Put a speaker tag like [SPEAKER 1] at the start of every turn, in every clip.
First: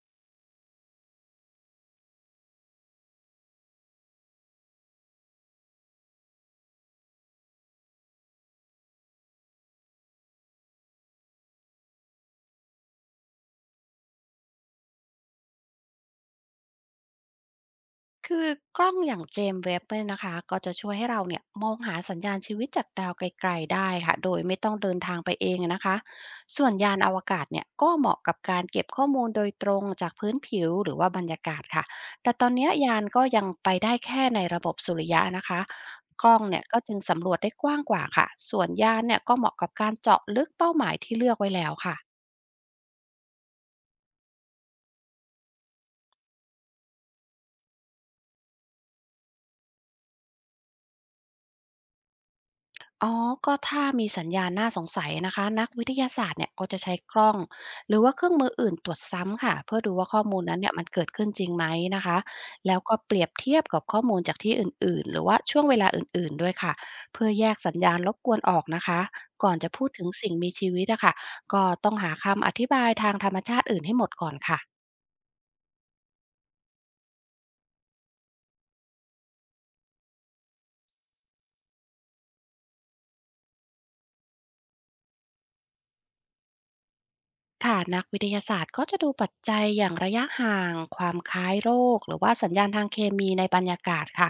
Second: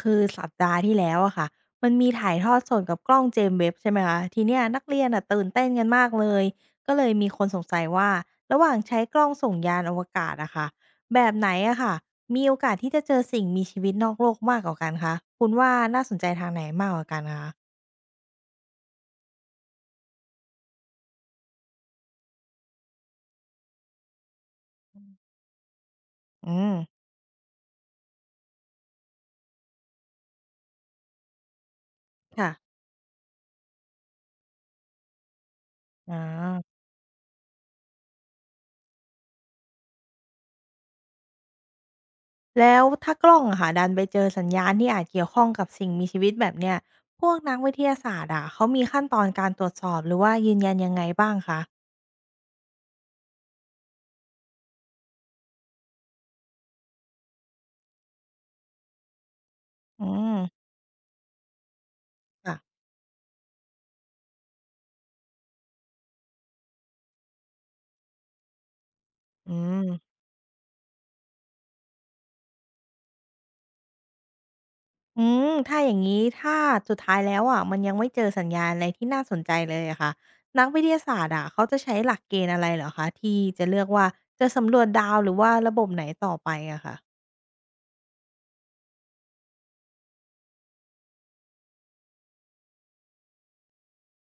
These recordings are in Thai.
[SPEAKER 1] คือสัปดาห์ที่แล้วอะค่ะมันมีถ่ายทอดสดกับกล้องเจมเว็บใช่ไหมคะทีเนี้ยนักเรียนอะตื่นเต้นกันมากเลยก็เลยมีคนสงสัยว่าระหว่างใช้กล้องส่งยานอวกาศอะค่ะแบบไหนอะค่ะมีโอกาสที่จะเจอสิ่งมีชีวิตนอกโลกมากกว่ากันคะคุณว่าน่าสนใจทางไหนมากกว่ากันคะ
[SPEAKER 2] คือกล้องอย่างเจม e s w e เนี่ยนะคะก็จะช่วยให้เราเนี่ยมองหาสัญญาณชีวิตจากดาวไกลๆได้ค่ะโดยไม่ต้องเดินทางไปเองนะคะ
[SPEAKER 1] อื
[SPEAKER 2] ส่ว
[SPEAKER 1] ม
[SPEAKER 2] นยานอวกาศเนี่ยก็เหมาะกับการเก็บข้อมูลโดยตรงจากพื้นผิวหรือว่าบรรยากาศค่ะแต่ต
[SPEAKER 1] ค่ะ
[SPEAKER 2] อนเนี้ยยานก็ยังไปได้แค่ในระบบสุริยะนะคะ
[SPEAKER 1] อ
[SPEAKER 2] กล้องเนี่ยก็
[SPEAKER 1] อ
[SPEAKER 2] จึงสำรวจได้กว้างกว่าค่ะส่วนยานเนี่ยก็เหมาะกับการเจาะลึกเป้าหมายที่เลือกไว้แล้วค่ะ
[SPEAKER 1] แล้วถ้ากล้องอะค่ะดันไปเจอสัญญาณที่อาจเกี่ยวข้องกับสิ่งมีชีวิตแบบเนี้ยพวกนักวิทยาศาสตร์อะเขามีขั้นตอนการตรวจสอบหรือว่ายืนยันยังไงบ้างคะ
[SPEAKER 2] อ๋อก็ถ้ามีสัญญาณน่าสงสัยนะคะนักวิทยาศาสตร์เนี่ยก็จะใช้กล้องหรือว่าเครื่องมืออื่นตรวจซ้ำค่ะเพื่อดู
[SPEAKER 1] อื
[SPEAKER 2] ว่าข้อ
[SPEAKER 1] ม
[SPEAKER 2] มูลนั้นเนี่ยมันเกิดขึ้นจริงไหมนะคะ
[SPEAKER 1] ค่ะ
[SPEAKER 2] แล้วก็เปรียบเทียบกับข้อมูลจากที่อื่นๆหรือว่าช่วงเวลาอื่นๆด้วยค่ะเพื่อแยกสัญญาณรบกวนออกนะคะ
[SPEAKER 1] อื
[SPEAKER 2] ก่อนจะพู
[SPEAKER 1] ม
[SPEAKER 2] ดถึงสิ่งมีชีวิตอะค่ะก็ต้องหาคำอธิบายทางธรรมชาติอื่นให้หมดก่อนค่ะ
[SPEAKER 1] อืถ้าอย่างนี้ถ้าสุดท้ายแล้วอะมันยังไม่เจอสัญญาณอะไรที่น่าสนใจเลยอะค่ะนักวิทยาศาสตร์อะเขาจะใช้หลักเกณฑ์อะไรเหรอคะที่จะเลือกว่าจะสำรวจดาวหรือว่าระบบไหนต่อไปอะค่ะ
[SPEAKER 2] ค่ะนักวิทยาศาสตร์ก็จะดูปัจจัยอย่างระยะห่างความคล้ายโรคหรือว่าสัญญาณทางเคมีในบรรยากาศค่ะ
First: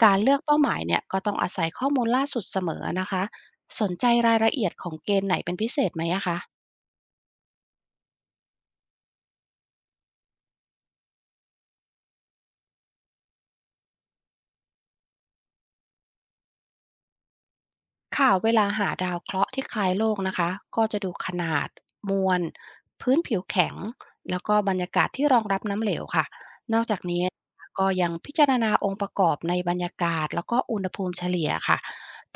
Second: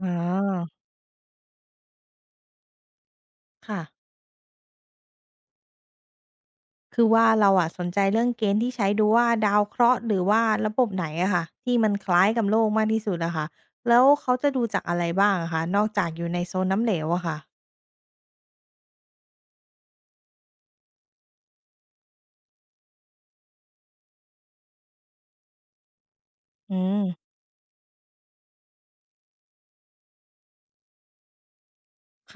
[SPEAKER 1] อ๋อ
[SPEAKER 2] การเลือกเป้าหมายเนี่ยก็ต้องอาศัยข้อมูลล่าสุดเสมอนะคะ
[SPEAKER 1] ค่ะ
[SPEAKER 2] สนใจรายละเอียดของเกณฑ์ไหนเป็นพิเศษไหมอะคะ
[SPEAKER 1] คือว่าเราอะสนใจเรื่องเกณฑ์ที่ใช้ดูว่าดาวเคราะห์หรือว่าระบบไหนอะค่ะที่มันคล้ายกับโลกมากที่สุดอะค่ะแล้วเขาจะดูจากอะไรบ้างอะคะนอกจากอยู่ในโซนน้ำเหลวอะค่ะ
[SPEAKER 2] ค่ะเวลาหาดาวเคราะห์ที่คล้ายโลกนะคะก็จะดูขนาดมวลพื้นผิวแข็งแล้วก็บรรยากาศที่รองรับน้ำเหลวค่ะ
[SPEAKER 1] อื
[SPEAKER 2] นอกจา
[SPEAKER 1] ม
[SPEAKER 2] กนี้ก็ยังพิจารณาองค์ประกอบในบรรยากาศแล้วก็อุณหภูมิเฉลี่ยค่ะ
[SPEAKER 1] ค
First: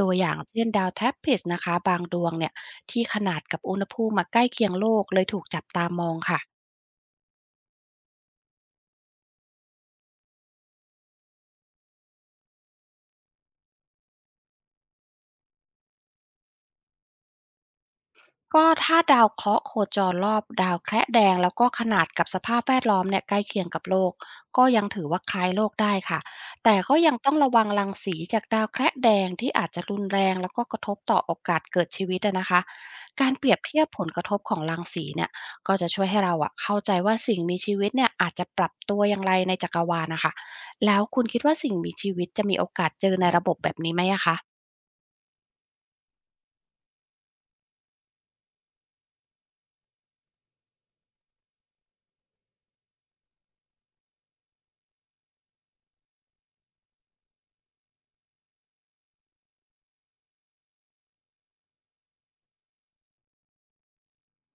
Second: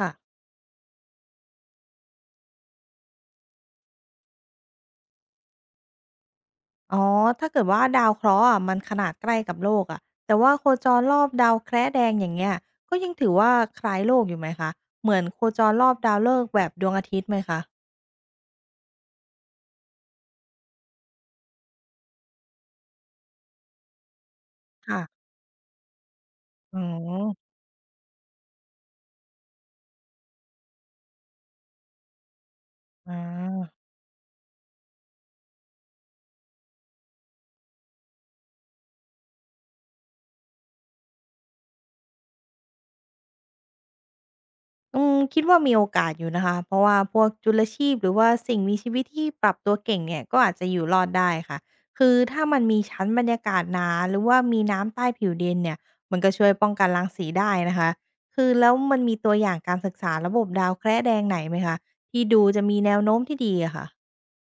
[SPEAKER 2] ตั
[SPEAKER 1] ่ะ
[SPEAKER 2] วอย่างเช่นดาวแทรปพิสต์นะคะบางดวงเนี่ยที่ขนาดกับอุณหภูมิมาใกล้เคียงโลกเลยถูกจับตามองค่ะ
[SPEAKER 1] อ๋อ ถ้าเกิดว่าดาวเคราะห์อะมันขนาดใกล้กับโลกอ่ะ แต่ว่าโคจรรอบดาวแคระแดงอย่างเงี้ย ก็ยังถือว่าคล้ายโลกอยู่ไหมคะ เหมือนโคจรรอบดาวฤกษ์แบบดวงอาทิตย์ไหมคะ
[SPEAKER 2] ก็ถ้าดาวเคราะห์โคจรรอบดาวแคระแดงแล้วก็ขนาดกับสภาพแวดล้อมเนี่ยใกล้เคียงกับโลกก็ยัง
[SPEAKER 1] ค่ะ
[SPEAKER 2] ถือว่าคล้ายโลกได้ค่ะแต่
[SPEAKER 1] อ๋อ
[SPEAKER 2] ก็ยังต้องระวังรังสีจากดาวแคระแดงที่อาจจะรุนแรงแล้วก็กระทบต่อโอกาสเกิดชีวิตอะนะคะ
[SPEAKER 1] อา
[SPEAKER 2] การเปรียบเทียบผลกระทบของรังสีเนี่ยก็จะช่วยให้เราอะเข้าใจว่าสิ่งมีชีวิตเนี่ยอาจจะปรับตัวอย่างไรในจักรวาลนะคะแล้วคุณคิดว่าสิ่งมีชีวิตจะมีโอกาสเจอในระบบแบบนี้ไหมอะคะ
[SPEAKER 1] อืมคิดว่ามีโอกาสอยู่นะคะเพราะว่าพวกจุลชีพหรือว่าสิ่งมีชีวิตที่ปรับตัวเก่งเนี่ยก็อาจจะอยู่รอดได้ค่ะคือถ้ามันมีชั้นบรรยากาศหนาหรือว่ามีน้ำใต้ผิวดินเนี่ยมันก็ช่วยป้องกันรังสีได้นะคะคือแล้วมันมีตัวอย่างการศึกษาระบบดาวแคระแดงไหนไหมคะที่ดูจะมีแนวโน้มที่ดีอะค่ะ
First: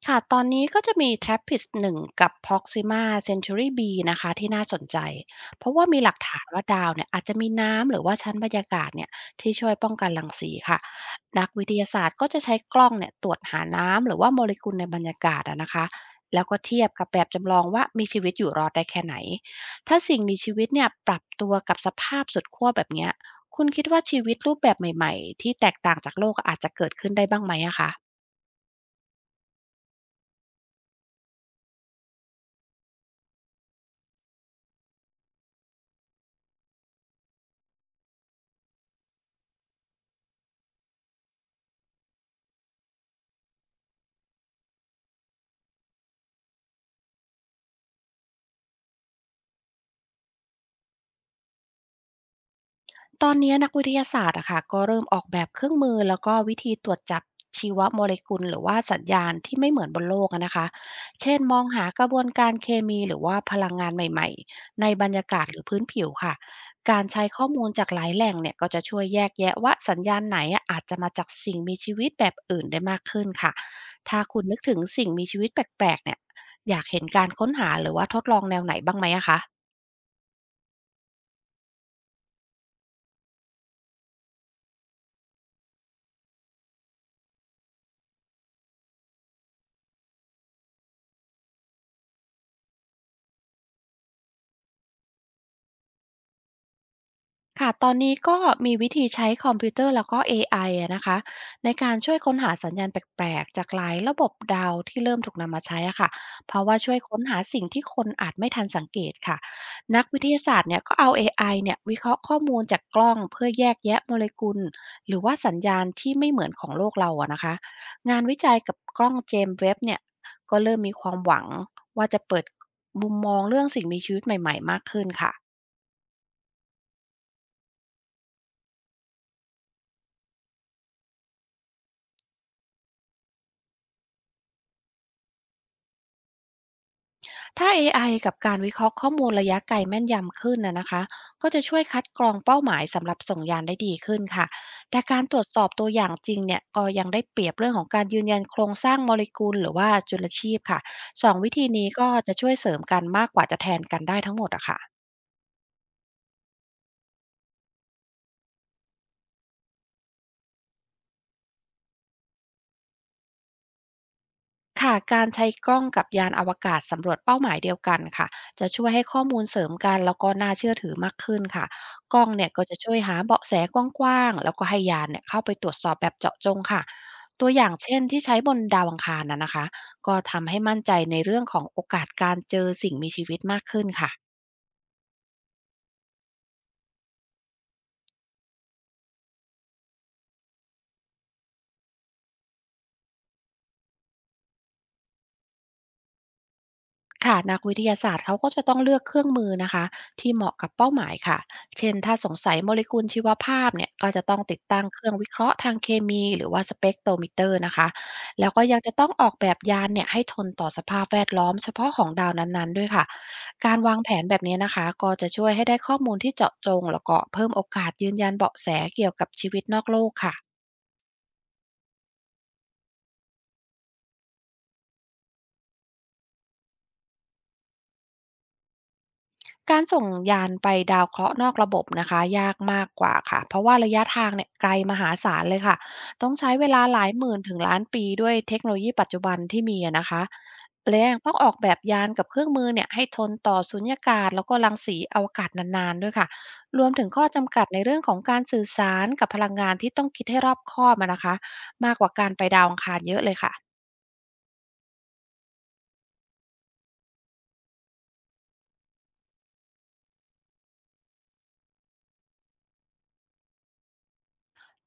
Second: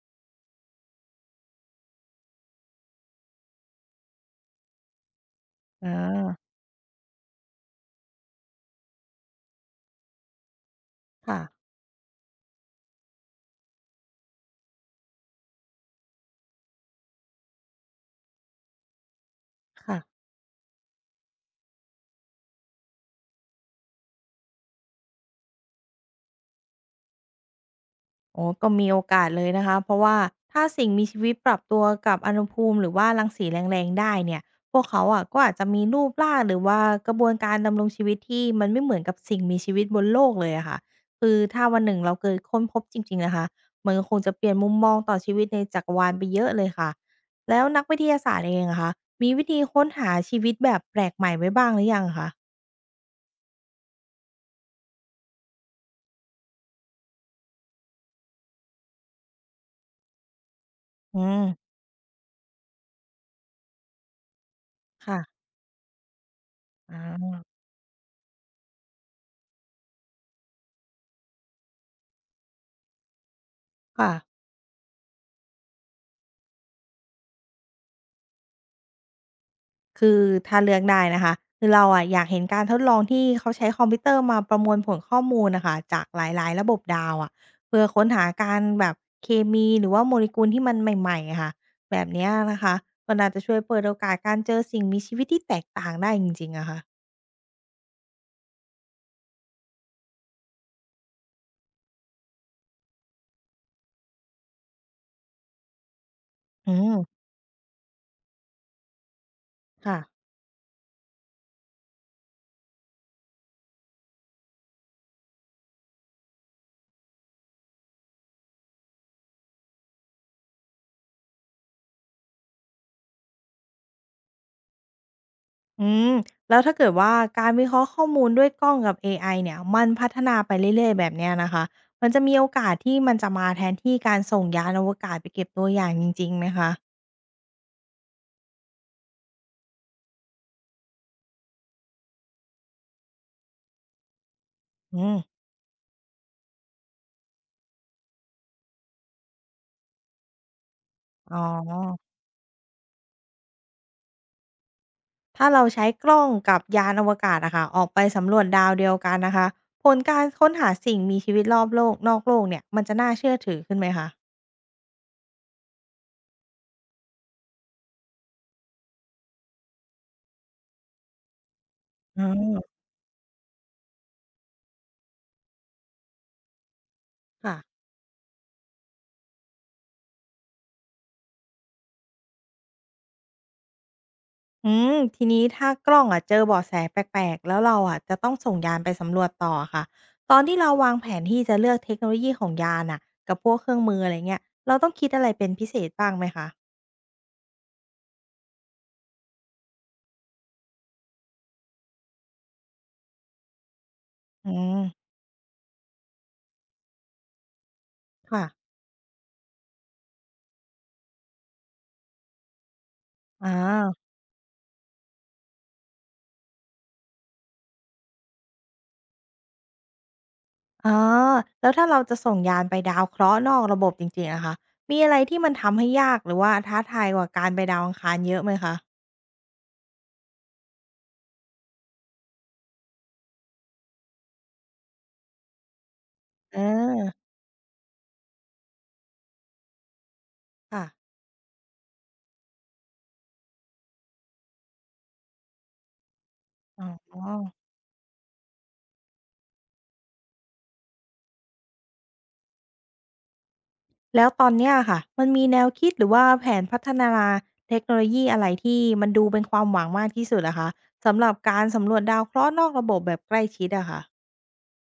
[SPEAKER 2] ค่ะตอนนี้ก็จะมี TRAPPIST 1กับ Proxima Centauri B นะคะที่น่าสนใจ เพราะว่า
[SPEAKER 1] อา
[SPEAKER 2] มีหลักฐานว่าดาวเนี่ยอาจจะมีน้ำหรือว่าชั้นบรรยากาศเนี่ยที่ช่วยป้องกันรังสีค่ะ
[SPEAKER 1] ค่ะ
[SPEAKER 2] นักวิทยาศาสตร์ก็จะใช้กล้องเนี่ยตรวจหาน้ำหรือว่าโมเลกุลในบรรยากาศอะนะคะแล้วก็เทียบกับแบบจำลองว่ามีชีวิตอยู่รอดได้แค่ไหน
[SPEAKER 1] ค่ะ
[SPEAKER 2] ถ้าสิ่งมีชีวิตเนี่ยปรับตัวกับสภาพสุดขั้วแบบเนี้ยคุณคิดว่าชีวิตรูปแบบใหม่ๆที่แตกต่างจากโลกอาจจะเกิดขึ้นได้บ้างไหมอะคะ
[SPEAKER 1] โอ้ก็มีโอกาสเลยนะคะเพราะว่าถ้าสิ่งมีชีวิตปรับตัวกับอุณหภูมิหรือว่ารังสีแรงๆได้เนี่ยพวกเขาอะก็อาจจะมีรูปร่างหรือว่ากระบวนการดำรงชีวิตที่มันไม่เหมือนกับสิ่งมีชีวิตบนโลกเลยอะค่ะคือถ้าวันหนึ่งเราเกิดค้นพบจริงๆนะคะมันก็คงจะเปลี่ยนมุมมองต่อชีวิตในจักรวาลไปเยอะเลยค่ะแล้วนักวิทยาศาสตร์เองอะคะมีวิธีค้นหาชีวิตแบบแปลกใหม่ไว้บ้างหรือยังคะ
[SPEAKER 2] ตอนนี้นักวิทยาศาสตร์อะค่ะก็เริ่มออกแบบเครื่องมือแล้วก็วิธีตรวจจับชีวโมเลกุลหรือว่าสัญญาณที่ไม่เหมือนบนโลกอะนะคะ
[SPEAKER 1] อื
[SPEAKER 2] เช่น
[SPEAKER 1] ม
[SPEAKER 2] มองหากระบวนการเคมีหรือว่าพลังงานใหม่ๆในบรร
[SPEAKER 1] ค่ะ
[SPEAKER 2] ยากาศหรือพื้นผิวค่ะ
[SPEAKER 1] อ่
[SPEAKER 2] การใช้ข้อ
[SPEAKER 1] า
[SPEAKER 2] มูลจากหลายแหล่งเนี่ยก็จะช่วยแยกแยะว่าสัญญาณไหนอะอาจจะมาจากสิ่งมีชีวิตแบบอื่นได้มากขึ้นค่ะ
[SPEAKER 1] ค่ะ
[SPEAKER 2] ถ้าคุณนึกถึงสิ่งมีชีวิตแปลกๆเนี่ยอยากเห็นการค้นหาหรือว่าทดลองแนวไหนบ้างไหมอะคะ
[SPEAKER 1] คือถ้าเลือกได้นะคะคือเราอะอยากเห็นการทดลองที่เขาใช้คอมพิวเตอร์มาประมวลผลข้อมูลนะคะจากหลายๆระบบดาวอะเพื่อค้นหาการแบบเคมีหรือว่าโมเลกุลที่มันใหม่ๆอะค่ะแบบเนี้ยนะคะมันอาจจะช่วยเปิดโอกาสการเจอสิ่งมีชีวิตที่แตกต่างได้จริงๆอะค่ะ
[SPEAKER 2] ค่ะตอนนี้ก็มีวิธีใช้คอมพิวเตอร์แล้วก็เอไออะนะคะในการช่วยค้นหาสัญญาณแปลกๆจากหลายระบบดาวที่เริ่มถูกนำมาใช้อะค่ะเพราะ
[SPEAKER 1] อื
[SPEAKER 2] ว่าช่
[SPEAKER 1] ม
[SPEAKER 2] วยค้นหาสิ่งที่คนอาจไม่ทันสังเกตค่ะ
[SPEAKER 1] ค่ะ
[SPEAKER 2] นักวิทยาศาสตร์เนี่ยก็เอาเอไอเนี่ยวิเคราะห์ข้อมูลจากกล้องเพื่อแยกแยะโมเลกุลหรือว่าสัญญาณที่ไม่เหมือนของโลกเราอะนะคะงานวิจัยกับกล้องเจมส์เว็บเนี่ยก็เริ่มมีความหวังว่าจะเปิดมุมมองเรื่องสิ่งมีชีวิตใหม่ๆมากขึ้นค่ะ
[SPEAKER 1] อืมแล้วถ้าเกิดว่าการวิเคราะห์ข้อมูลด้วยกล้องกับเอไอเนี่ยมันพัฒนาไปเรื่อยๆแบบเนี้ยนะคะมันจะมีโอกาสที่มันจะมาแทนที่การส่งยานอวกาศไปเก็บตัวอย่างจริงๆไหมคะ
[SPEAKER 2] ถ้าเอไอกับการวิเคราะห์ข้อมูลระยะไกลแม่นยำขึ้นนะคะก็จะช่วยคัดกรองเป้าหมายสำหรับส่งยานได้ดีขึ้นค่ะแต่
[SPEAKER 1] อืม
[SPEAKER 2] การตรวจสอบตัวอย่างจริงเนี่ยก็ยังได้เปรียบเรื่องของการยืนยันโครงสร้างโมเลกุลหรือว่าจุลชีพค่ะสอ
[SPEAKER 1] อ๋
[SPEAKER 2] งวิธีนี้
[SPEAKER 1] อ
[SPEAKER 2] ก็จะช่วยเสริมกันมากกว่าจะแทนกันได้ทั้งหมดอะค่ะ
[SPEAKER 1] ถ้าเราใช้กล้องกับยานอวกาศอะค่ะออกไปสำรวจดาวเดียวกันนะคะผลการค้นหาสิ่งมีชีวิตรอบโลกนอกโลกเนี่ยมันจะน่าเชื่อถือขึ้นไหมคะ
[SPEAKER 2] ค่ะการใช้กล้องกับยานอวกาศสำรวจเป้าหมายเดียวกันค่ะจะช่วยให้ข้อมูลเสริมกันแล้วก็น่าเชื่อถือมากขึ้นค่ะก
[SPEAKER 1] อื
[SPEAKER 2] ล้องเนี่ยก็จะ
[SPEAKER 1] ม
[SPEAKER 2] ช่วยหาเบาะแสกว้างๆแล้วก็ให้ยานเนี่ยเข้าไปตรวจสอบแบบเจาะจงค่ะตัว
[SPEAKER 1] ค่ะ
[SPEAKER 2] อย่างเช่นที่ใช้บนดาวอังคารนะคะก็ทำให้มั่นใจในเรื่องของโอกาสการเจอสิ่งมีชีวิตมากขึ้นค่ะ
[SPEAKER 1] อืมทีนี้ถ้ากล้องอะเจอเบาะแสแปลกๆแล้วเราอะจะต้องส่งยานไปสำรวจต่ออะค่ะตอนที่เราวางแผนที่จะเลือกเทคโนโลยีของยานน่ะกับพวกเครื่องมืออะไรเงี้ยเราต้องคิดอะไรเป็นพิเศษบ้างไหมคะ
[SPEAKER 2] ค่ะนักวิทยาศาสตร์เขาก็จะต้องเลือกเครื่องมือนะคะที่เหมาะกับเป้าหมายค่ะเช่นถ้าสงสัยโมเลกุลชีวภาพเนี่ยก็จะต้อง
[SPEAKER 1] อื
[SPEAKER 2] ติด
[SPEAKER 1] ม
[SPEAKER 2] ตั้งเครื่องวิเคราะห์ทางเคมีหรือว่าสเปกโทรมิเตอร์นะคะ
[SPEAKER 1] ค่ะ
[SPEAKER 2] แล้วก็ยังจะต้องออกแบบยานเนี่ยให้ทนต่อสภาพแวดล้อมเฉพาะของดาวนั้นๆด้วยค่ะ
[SPEAKER 1] อา
[SPEAKER 2] การวางแผนแบบนี้นะคะก็จะช่วยให้ได้ข้อมูลที่เจาะจงแล้วก็เพิ่มโอกาสยืนยันเบาะแสเกี่ยวกับชีวิตนอกโลกค่ะ
[SPEAKER 1] อ๋อแล้วถ้าเราจะส่งยานไปดาวเคราะห์นอกระบบจริงๆอะคะ มีอะไรที่มันทำให้ยากหรือว่าท้าทายกว่าการไปดาวอังคารเยอะไหมคะ
[SPEAKER 2] การส่งยานไปดาวเคราะห์นอกระบบนะคะยากมากกว่าค่ะเพราะว่าระยะทางเนี่ยไกลมหาศาลเลยค่ะต้องใช้
[SPEAKER 1] เออ
[SPEAKER 2] เวลาหลายหมื่นถึงล้านปีด้วยเทคโนโลยีปัจจุบันที่มีอะนะคะ
[SPEAKER 1] ค่ะ
[SPEAKER 2] และยังต้องออกแบบยานกับเครื่องมือเนี่ยให้ทนต่อสุญญากาศแล้วก็รังสีอวกาศนานๆด้วยค่ะร
[SPEAKER 1] อ๋
[SPEAKER 2] วมถึง
[SPEAKER 1] อ
[SPEAKER 2] ข้อจำกัดในเรื่องของการสื่อสารกับพลังงานที่ต้องคิดให้รอบคอบอะนะคะมากกว่าการไปดาวอังคารเยอะเลยค่ะ
[SPEAKER 1] แล้วตอนเนี้ยอะค่ะ มันมีแนวคิดหรือว่าแผนพัฒนาเทคโนโลยีอะไรที่มันดูเป็นความหวังมากที่สุดอะคะสำหรับการสำรวจดาวเคราะห์นอกระบบแบบใกล้ชิดอะค่ะ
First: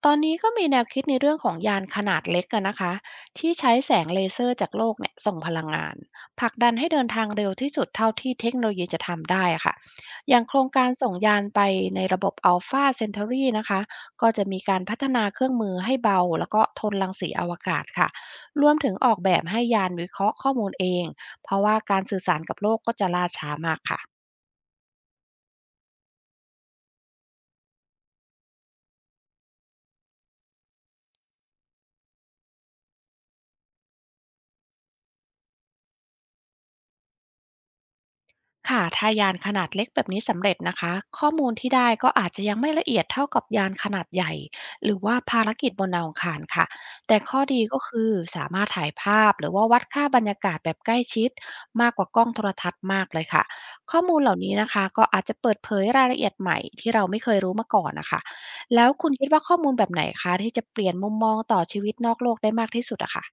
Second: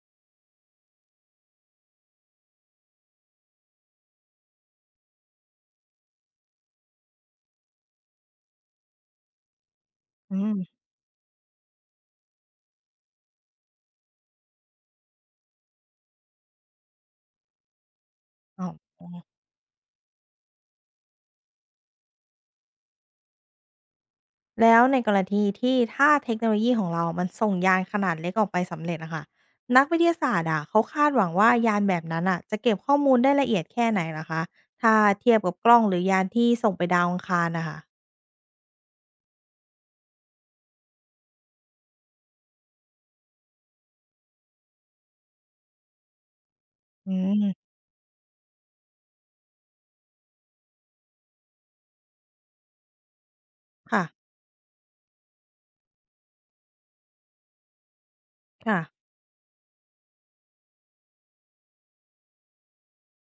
[SPEAKER 2] ตอนนี้ก็มีแนวคิดในเรื่องของยานขนาดเล็กกันนะคะที่ใช้แสงเลเซอร์จากโลกเนี่ยส่งพลังงานผลักดันให้เดินทางเร็วที่สุดเท่าที่เทคโนโลยีจะทำได้อะค่ะอ
[SPEAKER 1] อื
[SPEAKER 2] ย่างโค
[SPEAKER 1] ม
[SPEAKER 2] รงการส่งยานไปในระบบ Alpha Centauri นะคะก็จะมีการพัฒนาเครื่องมือให้เบาแล้วก็ทนรังสีอวกาศค่ะ
[SPEAKER 1] อ๋
[SPEAKER 2] รวมถึง
[SPEAKER 1] อ
[SPEAKER 2] ออกแบบให้ยานวิเคราะห์ข้อมูลเองเพราะว่าการสื่อสารกับโลกก็จะล่าช้ามากค่ะ
[SPEAKER 1] แล้วในกรณีที่ถ้าเทคโนโลยีของเรามันส่งยานขนาดเล็กออกไปสำเร็จอะค่ะนักวิทยาศาสตร์อะเขาคาดหวังว่ายานแบบนั้นอ่ะจะเก็บข้อมูลได้ละเอียดแค่ไหนนะคะถ้าเทียบกับกล้องหรือยานที่ส่งไปดาวอังคารนะคะ
[SPEAKER 2] ค่ะถ้ายานขนาดเล็กแบบนี้สำเร็จนะคะข้อมูลที่ได้ก็อาจจะยังไม่ละเอียดเท่ากับยานขนาดใหญ่หรือว่าภารกิจบนดาวอังคารค่ะ
[SPEAKER 1] อื
[SPEAKER 2] แต่ข้อดี
[SPEAKER 1] ม
[SPEAKER 2] ก็คือสามารถถ่ายภาพหรือว่าวัดค่าบรรยากาศแบบใกล้ชิดมากกว่ากล้องโทรทัศน์มากเลยค่ะข้อ
[SPEAKER 1] ค่ะ
[SPEAKER 2] มูลเหล่านี้นะคะก็อาจจะเปิดเผยรายละเอียดใหม่ที่เราไม่เคยรู้มาก่อนนะคะ
[SPEAKER 1] ค่ะ
[SPEAKER 2] แล้วคุณคิดว่าข้อมูลแบบไหนคะที่จะเปลี่ยนมุมมองต่อชีวิตนอกโลกได้มากที่สุดอะค่ะ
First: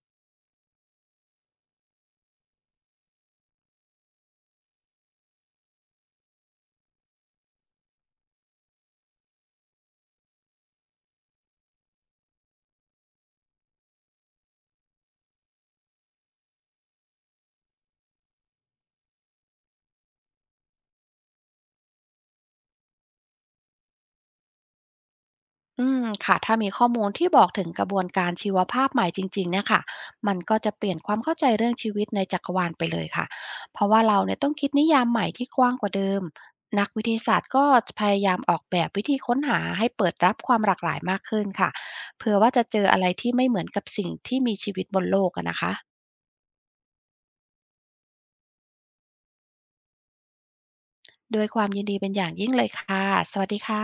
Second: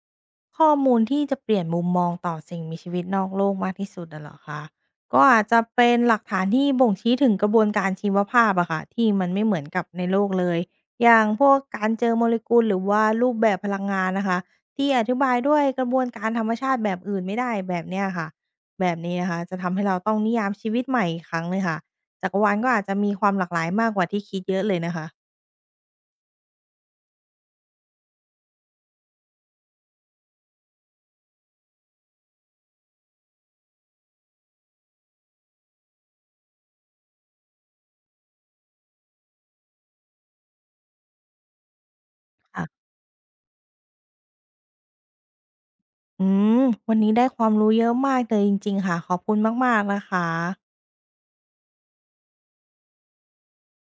[SPEAKER 1] ข้อมูลที่จะเปลี่ยนมุมมองต่อสิ่งมีชีวิตนอกโลกมากที่สุดอะเหรอคะก็อาจจะเป็นหลักฐานที่บ่งชี้ถึงกระบวนการชีวภาพอะค่ะที่มันไม่เหมือนกับในโลกเลยอย่างพวกการเจอโมเลกุลหรือว่ารูปแบบพลังงานนะคะที่อธิบายด้วยกระบวนการธรรมชาติแบบอื่นไม่ได้แบบเนี้ยค่ะแบบนี้นะคะจะทำให้เราต้องนิยามชีวิตใหม่อีกครั้งเลยค่ะจักรวาลก็อาจจะมีความหลากหลายมากกว่าที่คิดเยอะเลยนะคะ
[SPEAKER 2] อืมค่ะถ้ามีข้อมูลที่บอกถึงกระบวนการชีวภาพใหม่จริงๆเนี่ยค่ะมันก็จะเปลี่ยนความเข้าใจเรื่องชีวิตในจักรวาลไปเลยค่ะเพราะว่าเราเนี่ยต้องคิดนิยามใหม่ที่กว้างกว่าเดิมนักวิทยาศาสตร์ก็พยายามออกแบบวิธีค้นหาให้เปิดรับความหลากหลายมากขึ้นค่ะเผื่อว่าจะเจ
[SPEAKER 1] ค่ะ
[SPEAKER 2] ออะไรที่ไม่เหมือนกับสิ่งที่มีชีวิตบนโลกอะนะคะ
[SPEAKER 1] อืมวันนี้ได้ความรู้เยอะมากเลยจริงๆค่ะขอบคุณมากๆนะคะ
[SPEAKER 2] ด้วยความยินดีเป็นอย่างยิ่งเลยค่ะสวัสดีค่ะ